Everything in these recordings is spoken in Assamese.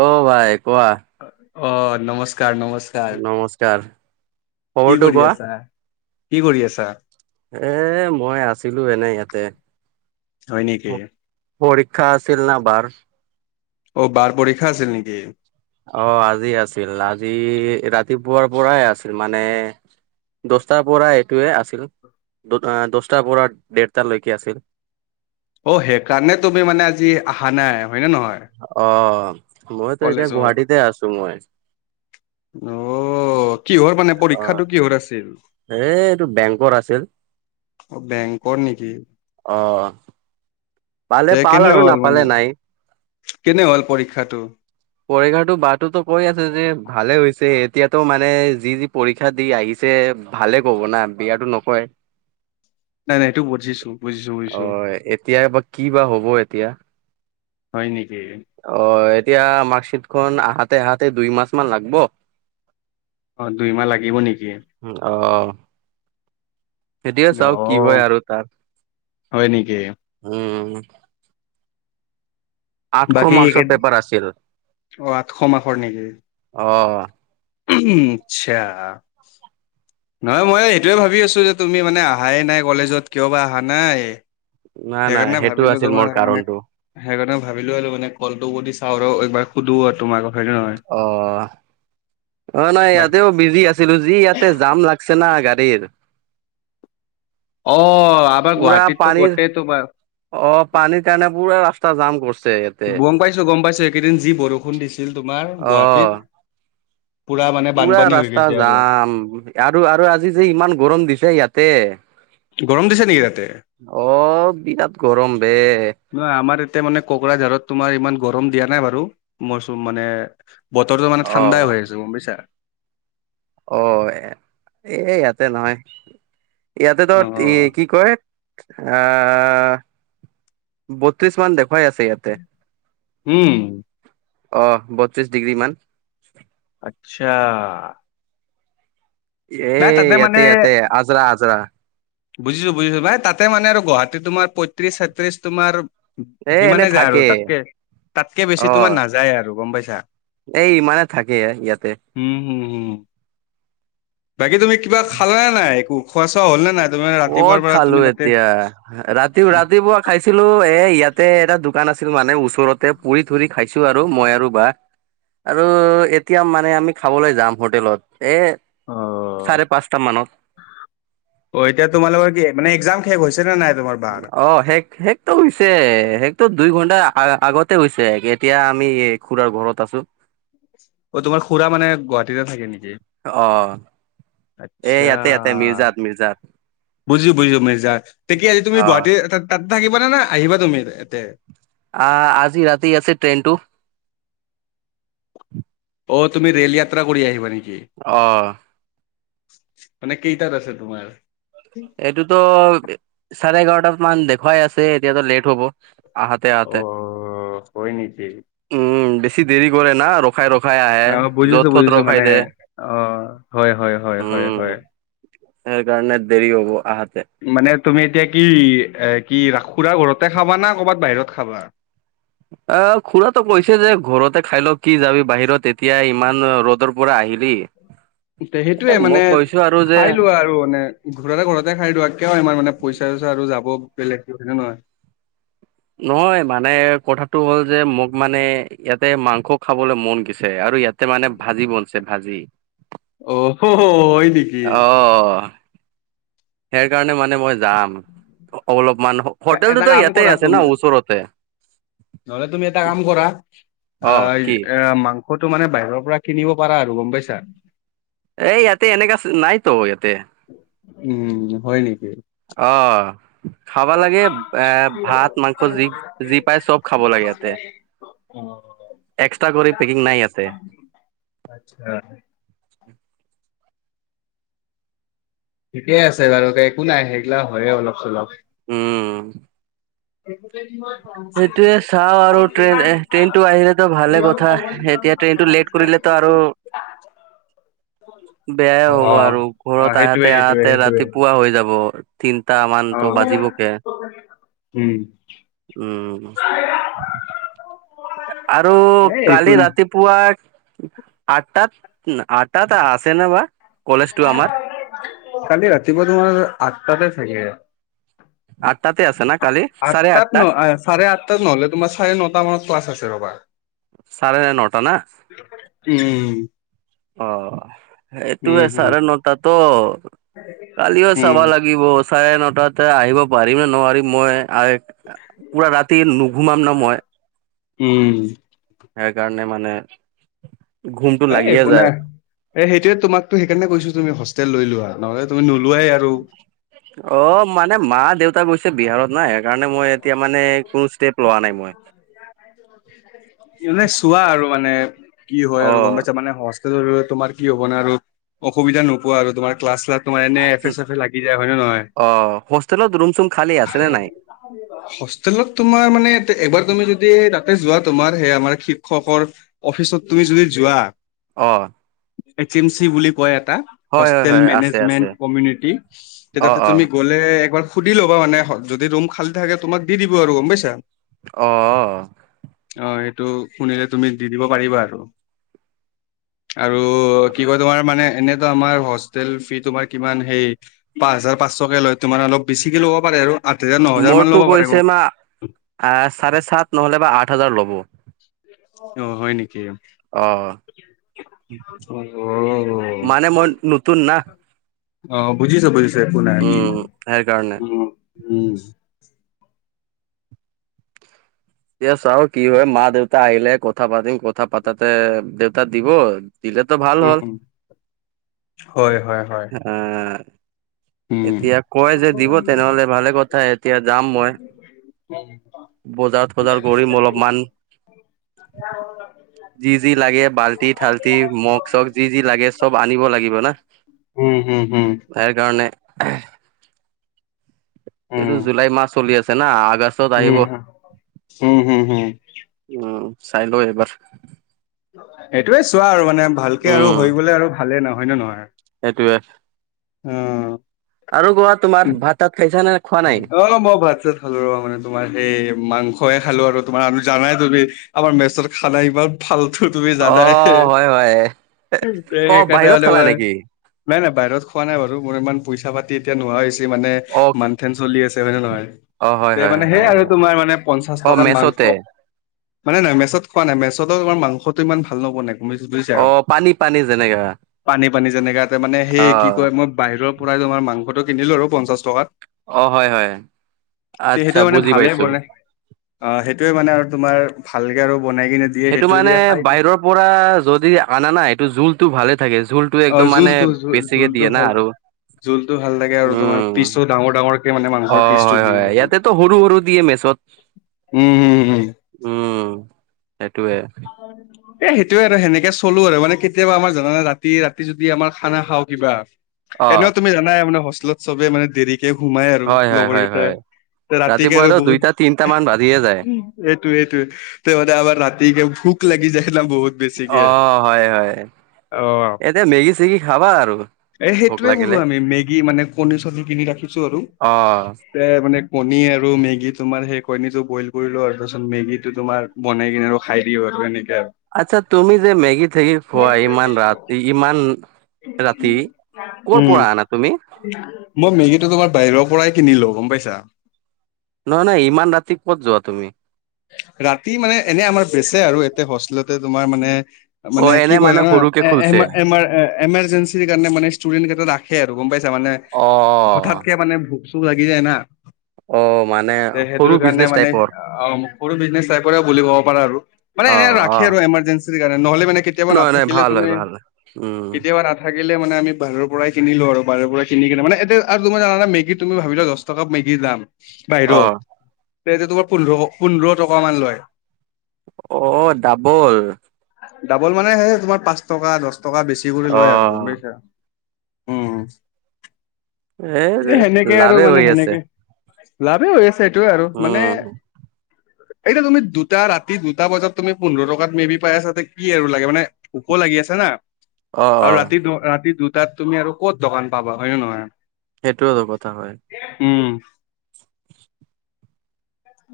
অ ভাই কোৱা অ নমস্কাৰ নমস্কাৰ। নমস্কাৰ। কি খবৰটো কৰি কোৱা আছা কি কৰি আছা। এ মই আছিলোঁ এনেই ইয়াতে। হয় নেকি? পৰীক্ষা আছিল না বাৰ। অ বাৰ পৰীক্ষা আছিল নেকি? অ আজি আছিল আজি ৰাতিপুৱাৰ পৰাই আছিল মানে। দশটাৰ পৰা এইটোৱে আছিল দশটাৰ পৰা ডেৰটালৈকে আছিল। অ সেইকাৰণে তুমি মানে আজি অহা নাই হয় নে নহয়। অ মইতো এতিয়া কলেজত গুৱাহাটীতে আছো মই। অ কিহৰ মানে অ পৰীক্ষাটো কিহৰ আছিল। এ এইটো বেংকৰ আছিল। অ বেংকৰ নেকি? অ পালে তে পাল কেনে আৰু হ'ল মানে নাপালে নাই। কেনে হ'ল পৰীক্ষাটো? পৰীক্ষাতো বা তো কৈ আছে যে ভালে হৈছে এতিয়াতো মানে যি যি পৰীক্ষা দি আহি যে ভালে ক'ব না বেয়াটো নকয়। নাই নাই এইটো বুজিছোঁ, বুজিছোঁ, বুজিছোঁ। এ এতিয়া বৰ্ত কি বা হ'ব এতিয়া? হয় নেকি? অ এতিয়া মাৰ্কশিটখন আহোতে আহোতে দুই মাহ মান লাগিব। অ দুই মাহ লাগিব নেকি? অ। এতিয়া চাওক কি হয় অ', আৰু তাৰ হয় নেকি? উম। আঠশ বাকী মাৰ্ক্সৰ এইকেইদিন পেপাৰ আছিল অ', আঠশ মাৰ্কৰ নেকি? অ। আচ্ছা। নহয় মই সেইটোৱে ভাবি আছোঁ যে তুমি মানে অহাই নাই কলেজত কিয় বা অহা নাই? নাই নাই সেইকাৰণে সেইটো ভাবিলো আছিল মোৰ তোমাৰ মানে কাৰণটো সেইকাৰণে ভাবিলো আহলো মানে কলটো ক চাও ৰ একবাৰ সুধো আৰু তোমাক‌। অ অ নাই বাট ইয়াতে বিজি আছিলো যি ইয়াতে জাম লাগছে না গাড়ীত। অ। আমাৰ পুৰা গুৱাহাটীততো পানীৰ গোটেই তোমাৰ অ পানীৰ কাৰণে পুৰা ৰাস্তা জাম কৰছে। গম পাইছো গম পাইছো এইকেইদিন যি বৰষুণ দিছিল তোমাৰ অ', গুৱাহাটীত। পুৰা মানে পুৰা বানপানী হৈ ৰাস্তা গৈছে আৰু যাম আৰু আৰু আজি যে ইমান গৰম দিছে ইয়াতে। গৰম দিছে নেকি তাতে অ বিৰাট গৰম বে। নহয় আমাৰ এতিয়া মানে কোকৰাঝাৰত তোমাৰ ইমান গৰম দিয়া নাই বাৰু মইচুম মানে বতৰটো মানে ঠাণ্ডাই অ', হৈ আছ গম পাইছা অ এ ইয়াতে নহয় ইয়াতে ত অ ই কি কয়? আহ বত্ৰিশ মান দেখুৱাই আছে ইয়াত। উম। অ বত্ৰিশ ডিগ্ৰী মান আচ্ছা। এ নাই তাতে ইয়াতে ইয়াতে আজৰা আজৰা। বুজিছোঁ বুজিছো ভাই তাতে মানে আৰু গুৱাহাটী তোমাৰ পঁয়ত্ৰিশ, সাতত্ৰিশ তোমাৰ এ এনে সিমানে যায়, থাকে আৰু তাতকে তাতকে বেছি তোমাৰ অ', নাযায় আৰু গম পাইছা? এই ইমানে থাকে ইয়াতে। উম উম উম বাকী তুমি কিবা খালাে নাই একো খোৱা চোৱা হ'ল নে? নাই তুমি মানে ৰাতিপুৱাৰ কত পৰা তুমি খালো তাতে এতিয়া ৰাতি ৰাতিপুৱা? খাইছিলো এ ইয়াতে এটা দোকান আছিল মানে ওচৰতে পুৰি ধৰি খাইছো আৰু মই আৰু বা। আৰু এতিয়া মানে আমি খাবলে যাম হোটেলত এ অ চাৰে পাঁচটা মানত। অ এতিয়া তোমালোকৰ কি মানে এ্কজাম শেষ হৈছে নে নাই? তোমাৰ বাৰ অ শেষ শেষ হৈছে শেষ দুই ঘন্টা আ আগতে হৈছে, এতিয়া আমি এই খুৰাৰ ঘৰত আছো। অ তোমাৰ খুৰা মানে গুৱাহাটীতে থাকে নেকি? অ এ ইয়াতে ইয়াতে মিৰ্জাত মিৰ্জাত। বুজিছোঁ বুজিছোঁ মিৰ্জা তেতিয়া আজি তুমি অ গুৱাহাটীৰ তাতে থাকিবানে না আহিবা তুমি ইয়াতে? আ আজি ৰাতি আছে ট্ৰেইনটো। অ তুমি ৰেল যাত্ৰা কৰি আহিবা নেকি? অ। মানে কেইটাত আছে তোমাৰ? এইটোতো চাৰে এঘাৰটাত মান দেখুৱাই আছে এতিয়াতো লেট হ'ব। আহাতে হাতে, অ', হয় নেকি? উম বেছি দেৰি কৰে না ৰ ৰখাই ৰখাই আহে অ', যত বুজিছো তত বুজিছো ৰোখাই মানে দে অ', হয় হয় হয় হয় হয়। উম। সেইকাৰণে দেৰি হব আহাতে। মানে তুমি এতিয়া কি এ কি ৰা খুৰাৰ ঘৰতে খাবা না কৰ'বাত বাহিৰত খাবা? অ খুৰাটো কৈছে যে ঘৰতে খায় ল, কি যাবি বাহিৰত এতিয়া ইমান ৰ'দৰ পৰা আহিলি। তে সেইটোৱে মই মানে কৈছো আৰু যে খায় লোৱা আৰু মানে ঘৰতে ঘৰতে খায় লোৱা কিয় ইমাৰ মানে পইচা চইচা আৰু যাব বেলেগকে হয় নে নহয়? নহয় মানে কথাটো হ'ল যে মোক মানে ইয়াতে মাংস খাবলৈ মন গছে আৰু ইয়াত তে মানে ভাজি বনছে ভাজি। অ, হ হ হয় নি? অ, সেকাৰণে মানে মই যাম, অলপমান এটা হোটেলটোতো কাম কৰা ইয়াতেই আছে তুমি ন ওচৰতে। নহলে তুমি এটা কাম কৰা অ এ মাং সটো মানে বাহিৰৰ পৰা কিনিব পাৰা আৰু গম পাইছা। এই ইয়াতে এনেকা নাই ত ইয়াতে। উম, হয় নেকি? অহ। খাব লাগে এ ভাত মাংস যি যি পায় চব খাব লাগে ইয়াতে। অ'। এক্সট্ৰা কৰি পেকিং নাই ইয়াতে। আচ্ছা। ঠিকেই আছে বাৰু দে একো নাই সেইগিলা হয়ে অলপ চলপ। উম,। [unintelligible] সেইটোৱে চাও আৰু ট্ৰেইন এ ট্ৰেইনটো আহিলেতো ভালে কথা, এতিয়া ট্ৰেইনটো লেট কৰিলে ত আৰু [inaudible] বেয়াই অ হ'ব আৰু অ ঘৰত সেইটোৱে আহাতে সেইটোৱে আহাতে সেইটোৱে ৰাতিপুৱা হৈ যাব। তিনটা মান অ ত বাজিবগে। উম। উম। আৰু এ একো কালি নাই ৰাতি পুৱা আঠটাত আঠটাত আছেনে বা? কলেজটো আমাৰ [unintelligible] কালি ৰাতিপুৱা তোমাৰ আঠটাতে থাকে। আঠটাতে আছে না কালি আঠ চাৰে আঠটা তাত ন চাৰে আঠ টাত নহ'লে তোমাৰ চাৰে নটা মানত বাছ আছে ৰবা। চাৰে ন নটা না? উম অ। সেইটোৱে উম হম চাৰে নটা ত কালিও চাব উম লাগিব। চাৰে নটাতে আহিব পাৰিম নে নোৱাৰিম মই, আই পোৰা ৰাতি নুঘুমাম ন মই। উম। সেইকাৰণে মানে ঘুমটো এ, লাগিয়ে একো যায় নাই। এ, সেইটোয়ে তোমাকো টো সেইকাৰণে কৈছো, তুমি হোষ্টেল লৈ লোৱা, নহ'লে তুমি নোলোৱাই আৰু। অ, মানে মা দেউতা গৈছে বিহাৰত নাই। সেইকাৰণে, মই এতিয়া মানে কোনো ষ্টেপ লোৱা নাই মই। [inaudible] মানে চোৱা আৰু মানে কি হয় অ আৰু গম পাই মানে হষ্টল আৰু তোমাৰ কি হ'ব ন আৰু অসুবিধা নোপোৱা আৰু তোমাৰ ক্লাছ তোমাৰ এনে এফে চেফে লাগি যায় হয় নে নহয়? অ, হোষ্টেলত ৰুম চুম খালী আছে নে নাই? [unintelligible] হোষ্টেলত তোমাৰ মানে, এবাৰ তুমি যদি তাতে যোৱা, তোমাৰ সেই আমাৰ শিক্ষকৰ অফিচত তুমি যদি যোৱা, অ, এজেন চি বুলি কয় এটা হয় হয় হোষ্টেল হয় আছে আছে মেনেজমেন্টত কমিউনিটীৰ অ তাতেই অ তুমি গ'ল তে একবাৰ সুধি ল'বা মানে, যদি ৰুম খালী থাকে, তোমাক দি দিব আৰু গম পাইছা। অ, অ, অ। অ এইটো শুনিলেই, তুমি দি দিব পাৰিবা আৰু আৰু কিবা তোমাৰ মানে এনেইতো আমাৰ হোষ্টেল ফিজ তোমাৰ কিমান হেই? পাঁচ হাজাৰ পাঁচশকে লয়, তোমাৰ অলপ বেছি কে লব পাৰে আঠ হাজাৰ মা মোৰতো কৈছে মা, চাৰে চাত নহলে বা আঠ হাজাৰ ল'ব। অ, হয় নেকি? [inaudible] অ অ, অ, অ। মানে মই নতুন না অ, বুজিছে বুজিছে, একো নাই। উম, সেইকাৰণে। উ উম উম এতিয়া চাও কি হয়, মা দেউতা আহিলে কথা পাতিম। কথা পাতাতে দেউতা দিব দিলে তো ভাল হ'ল, উম হয় হয় হয় উম [inaudible] এতিয়া কয় যে দিব। তেনেহলে ভালে কথা, এতিয়া যাম মই [unintelligible] বজাৰ চজাৰ কৰিম অলপমান। [unintelligible] যি যি লাগে, বাল্টি-থাল্টি মগ চগ যি যি লাগে চব আনিব লাগিব না। হুম, হুম, হুম, তাইৰ কাৰণে [inaudible] উম এইটো উম জুলাই মাহ চলি আছে না, আগষ্ট? উম, হুম হুম হুম। উম, চাই ল এইবাৰ। এইটোয়ে চোৱা আৰু মানে ভালকে আৰু হৈ গ'লে আৰু ভালেই ন হয় ন নহয়? এইটোৱে। উম আৰু কোৱা তোমাৰ ভাত তাত খাইছা ন? [inaudible] খালো ৰ মেনে, তোমাৰ সেই মাংসই খালো আৰু তোমাৰ আৰু জানাই তুমি আমাৰ মেচত খানা ইমান ফালটো তুমি অ জানাই, হয় হয় অ বাহিৰত সেইকাৰণে [inaudible] খালা নেকি মই নাই নাই, বাহিৰত খোৱা নাই বাৰু, মোৰ ইমান পইচা পাতি এতিয়া নোহোৱা হৈছে মানে অ মান্থ এণ্ড চলি আছে মানে হয় নে নহয়? অ হয় তে হয় মানে সেই হয় আৰু তোমাৰ মানে পঞ্চাশ অ টকাত মাংস। মেচতে হয় নে নাই? মেছত কোৱা নে নাই, মেছত তোমাৰ মাংসটো ইমান ভাল নবনাই। [inaudible] বুজিছা। অ পানী পানী যেনেকা পানী পানী যেনেকা এইটোৱে, মানে সেই অ কি কয় মই বাহিৰৰ [unintelligible] মাংসটো কিনিলো আৰু পঞ্চাশ টকাত। অ, হয় হয়। তে আচ্ছা সেইটোৱে মানে বুজি ভালে পাইছো বনাই, অ সেইটোৱে মানে আৰু তোমাৰ ভালকে আৰু বনাই কিনে দিয়ে সেইটো মানে দিয়ে খাই দি বাহিৰৰ পৰা যদি আনা নাই এইটো জোলটো ভালে থাকে। জোল টো অ একদম মানে জোলটো জোল বেছিকে জোলটো দিয়ে না ভাল আৰু জোলটো ভাল লাগে আৰু তোমাৰ উম পিছো দাম ডাঙৰ ডাঙৰকে মানে অ মাংসৰ পিচটো হয় হয় ইয়াতেতো সৰু সৰু দিয়ে মেচত [unintelligible] উম উম। সেটোৱে। [unintelligible] এ সেইটোৱে আৰু সেনেকে চলো আৰু মানে কেতিয়াবা আমাৰ জানা নে? ৰাতি ৰাতি যদি আমাৰ খানা খাওঁ কিবা। অ এনেও তুমি জানাই মানে হোষ্টেলত চবে মানে দেৰি কে সোমাই আৰু হয় হয় হয় লগৰকেইটাই। হয় ৰাতিকে আৰু ৰাতিপুৱাতো বহুত দুইটা তিনটা মান বাজিয়ে যায় এইটো এইটোৱে। তে মানে আমাৰ ৰাতিকে ভোক লাগি যায় না বহুত। বেছিকে অ, হয় হয়। অ এতিয়া মেগি চেগি খাবা আৰু। এ ভোক সেইটোৱে কৰো লাগিলে আমি। মেগী মানে কণী চনি কিনি ৰাখিছো আৰু। অ মানে কণী আৰু মেগি তোমাৰ সেই কণী টো বইল কৰিলো আৰু তাৰপিছত মেগী টো তোমাৰ বনাই কিনে আৰু খাই দিওঁ আৰু এনেকা আৰু। আচ্ছা, তুমি যে মেগী থেগি খোৱা? ইমান ৰাতি ইমান ৰাতি কৰ উম পৰা আনা তুমি? মই মেগীটো তোমাৰ বাহিৰ পৰাই কিনিলো, গম পাইছা? নহয় নহয়। ইমান ৰাতি ক'ত যোৱা তুমি? ৰাতি মানে এনে আমাৰ বেচে আৰু ইয়াতে হোষ্টেলতে তোমাৰ মানে অ মানে কি এনে ক হয় মানে ন সৰুকে এ খুলছে এমাৰ্জেঞ্চিৰ কাৰণে মানে ষ্টুডেন্ট কেইটা ৰা সে আৰু গম পাইছা মানে, অ হঠাৎকে মানে ভোক চোক লাগি যায় না। অ মানে যে সৰু সেইটোৰ কাৰণে বিজনেচ মানে টাইপৰ অ'। সৰু বিজনেছ টাইপৰে বুলিব পাৰা আৰু। মানে অ এনে অ ৰাখে আৰু এমাৰজেঞ্চি। [unintelligible] নহলে মানে কেতিয়াবা নহয় নহয় নাথাকিলে ভাল হয় তুমি ভাল হয় উম কেতিয়াবা ৰা থাকিলে মানে আমি বাহিৰৰ পৰাই কিনি লওঁ আৰু। বাহিৰ পৰা কিনি কিনে মানে এতিয়া আৰু তুমি জানা নে? মেগিত তুমি ভাবিলা দচ টকা মেগিৰ দাম অ বাহিৰত। তে এতিয়া তোমাৰ পোন্ধৰশ পোন্ধৰ টকা মান লয়। অ', ডাবল। ডাবল মানে সেই তোমাৰ পাঁচ টকা দহ টকা বেছি কৰি অ লয় আৰু গম পাইছা? উম, এ সেনেকে আৰু লাভে মানে হৈ আছে সেনেকে। লাভে হৈ আছে এইটোৱে আৰু মানে। উম এতিয়া তুমি দুটা ৰাতি দুটা বজাত তুমি পোন্ধৰ টকাত মে বি পাই আছাতে কি আৰু লাগে মানে। ওপ লাগি আছে না। অ আৰু অ ৰাতি দু ৰাতি দুটাত তুমি আৰু ক'ত দোকান পাবা, হয় নে নহয়? সেইটোওতো কথা হয়। উম,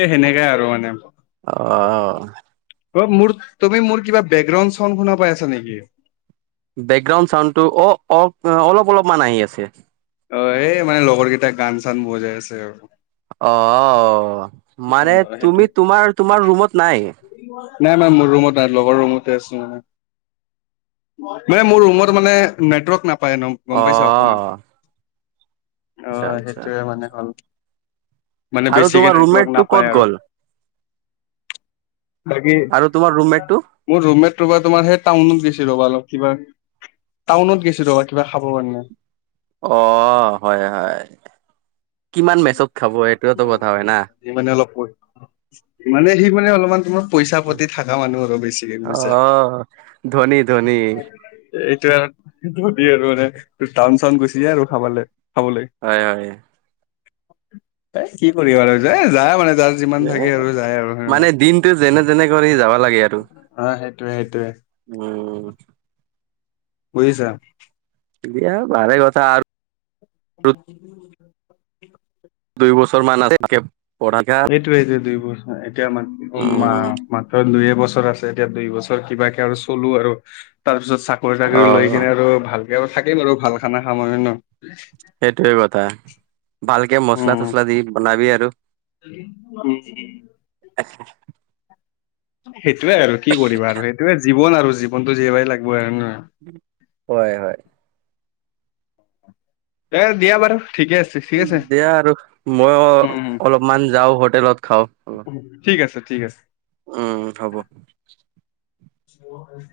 এ সেনেকাই আৰু মানে। অ'। অ' মোৰ তুমি মোৰ কিবা বেকগ্ৰাউণ্ড চাওণ্ড শুনা পাই আছা নেকি? বেকগ্ৰাউণ্ড ছাউণ্ডটো অ' অ', অলপ অলপমান আহি আছে। অ', এই মানে লগৰ কেইটা গান চান বজাই আছে আৰু। অ'। অ মানে সেইটো তুমি তোমাৰ তোমাৰ ৰুমত নাই। নাই মাই মোৰ ৰুমত নাই। লগৰ ৰুমতে আছো মানে। মানে মোৰ ৰুমত মানে নেটৱৰ্ক নাপায় একদম। অহ অ' সেইটোৱে মানে হ'ল। মানে আৰু বেছিকে তোমাৰ নেটৱৰ্ক ৰুমমেট। টো নাপায় ক'ত আৰু গ'ল বাকী আৰু তোমাৰ ৰুমমেটটো। মোৰ ৰুমমেট ৰবা তোমাৰ সেই টাউনত গৈছে ৰ'বা অলপ কিবা। টাউনত গৈছে ৰবা কিবা খাব কাৰণে। অ' হয় হয়। কিমান মেচত খাব এইটোৱেতো কথা হয় না সি মানে অলপ কয় মানে সি মানে অলপমান পইচা পাতি থকা মানুহ আৰু বেছিকে অ বুজিছা। ধনী ধনী এ এইটোয়ে আৰু ধনী আৰু মানে টাউন চাউন গুচি যায় আৰু খাবলে খাবলে হয় হয়। এ কি কৰিবা আৰু যে যাই মানে যায় যিমান এ থাকে আৰু আৰু হয় নে মানে নহয়। দিনটো যেনে তেনে কৰি যাব লাগে আৰু। অ সেইটোয়ে সেইটোয়ে উম। উম। বুজিছা। দিয়া ভালে কথা আৰু। [unintelligible] দুই বছৰ মান [unintelligible] এইটোৱেইতো দুইবছৰ এতিয়া আ মা উম মাত্ৰ দুই এবছৰ আছে এতিয়া দুই বছৰ কিবাকে আৰু চলো আৰু তাৰপিছত তা চাকৰি তাকৰি অ লৈ কিনে আৰু ভালকে থাকিম আৰু ভাল খানা খাম মানে ন'। সেইটোৱে কথা ভালকে মচলা চচলা দি বনাবি আৰু। উম উম। [unintelligible] সেইটোয়ে আৰু কি কৰিবা আৰু সেইটোয়ে জীৱন আৰু জীৱনটো জীয়াবই লাগিব আৰু ন হয় হয়। এ দিয়া বাৰু ঠিকে আছে। ঠিক আছে দিয়া আৰু মইয়ো উম উম অলপমান যাওঁ হোটেলত খাও অলপ। ঠিক আছে ঠিক আছে। উম হব। অ হয়।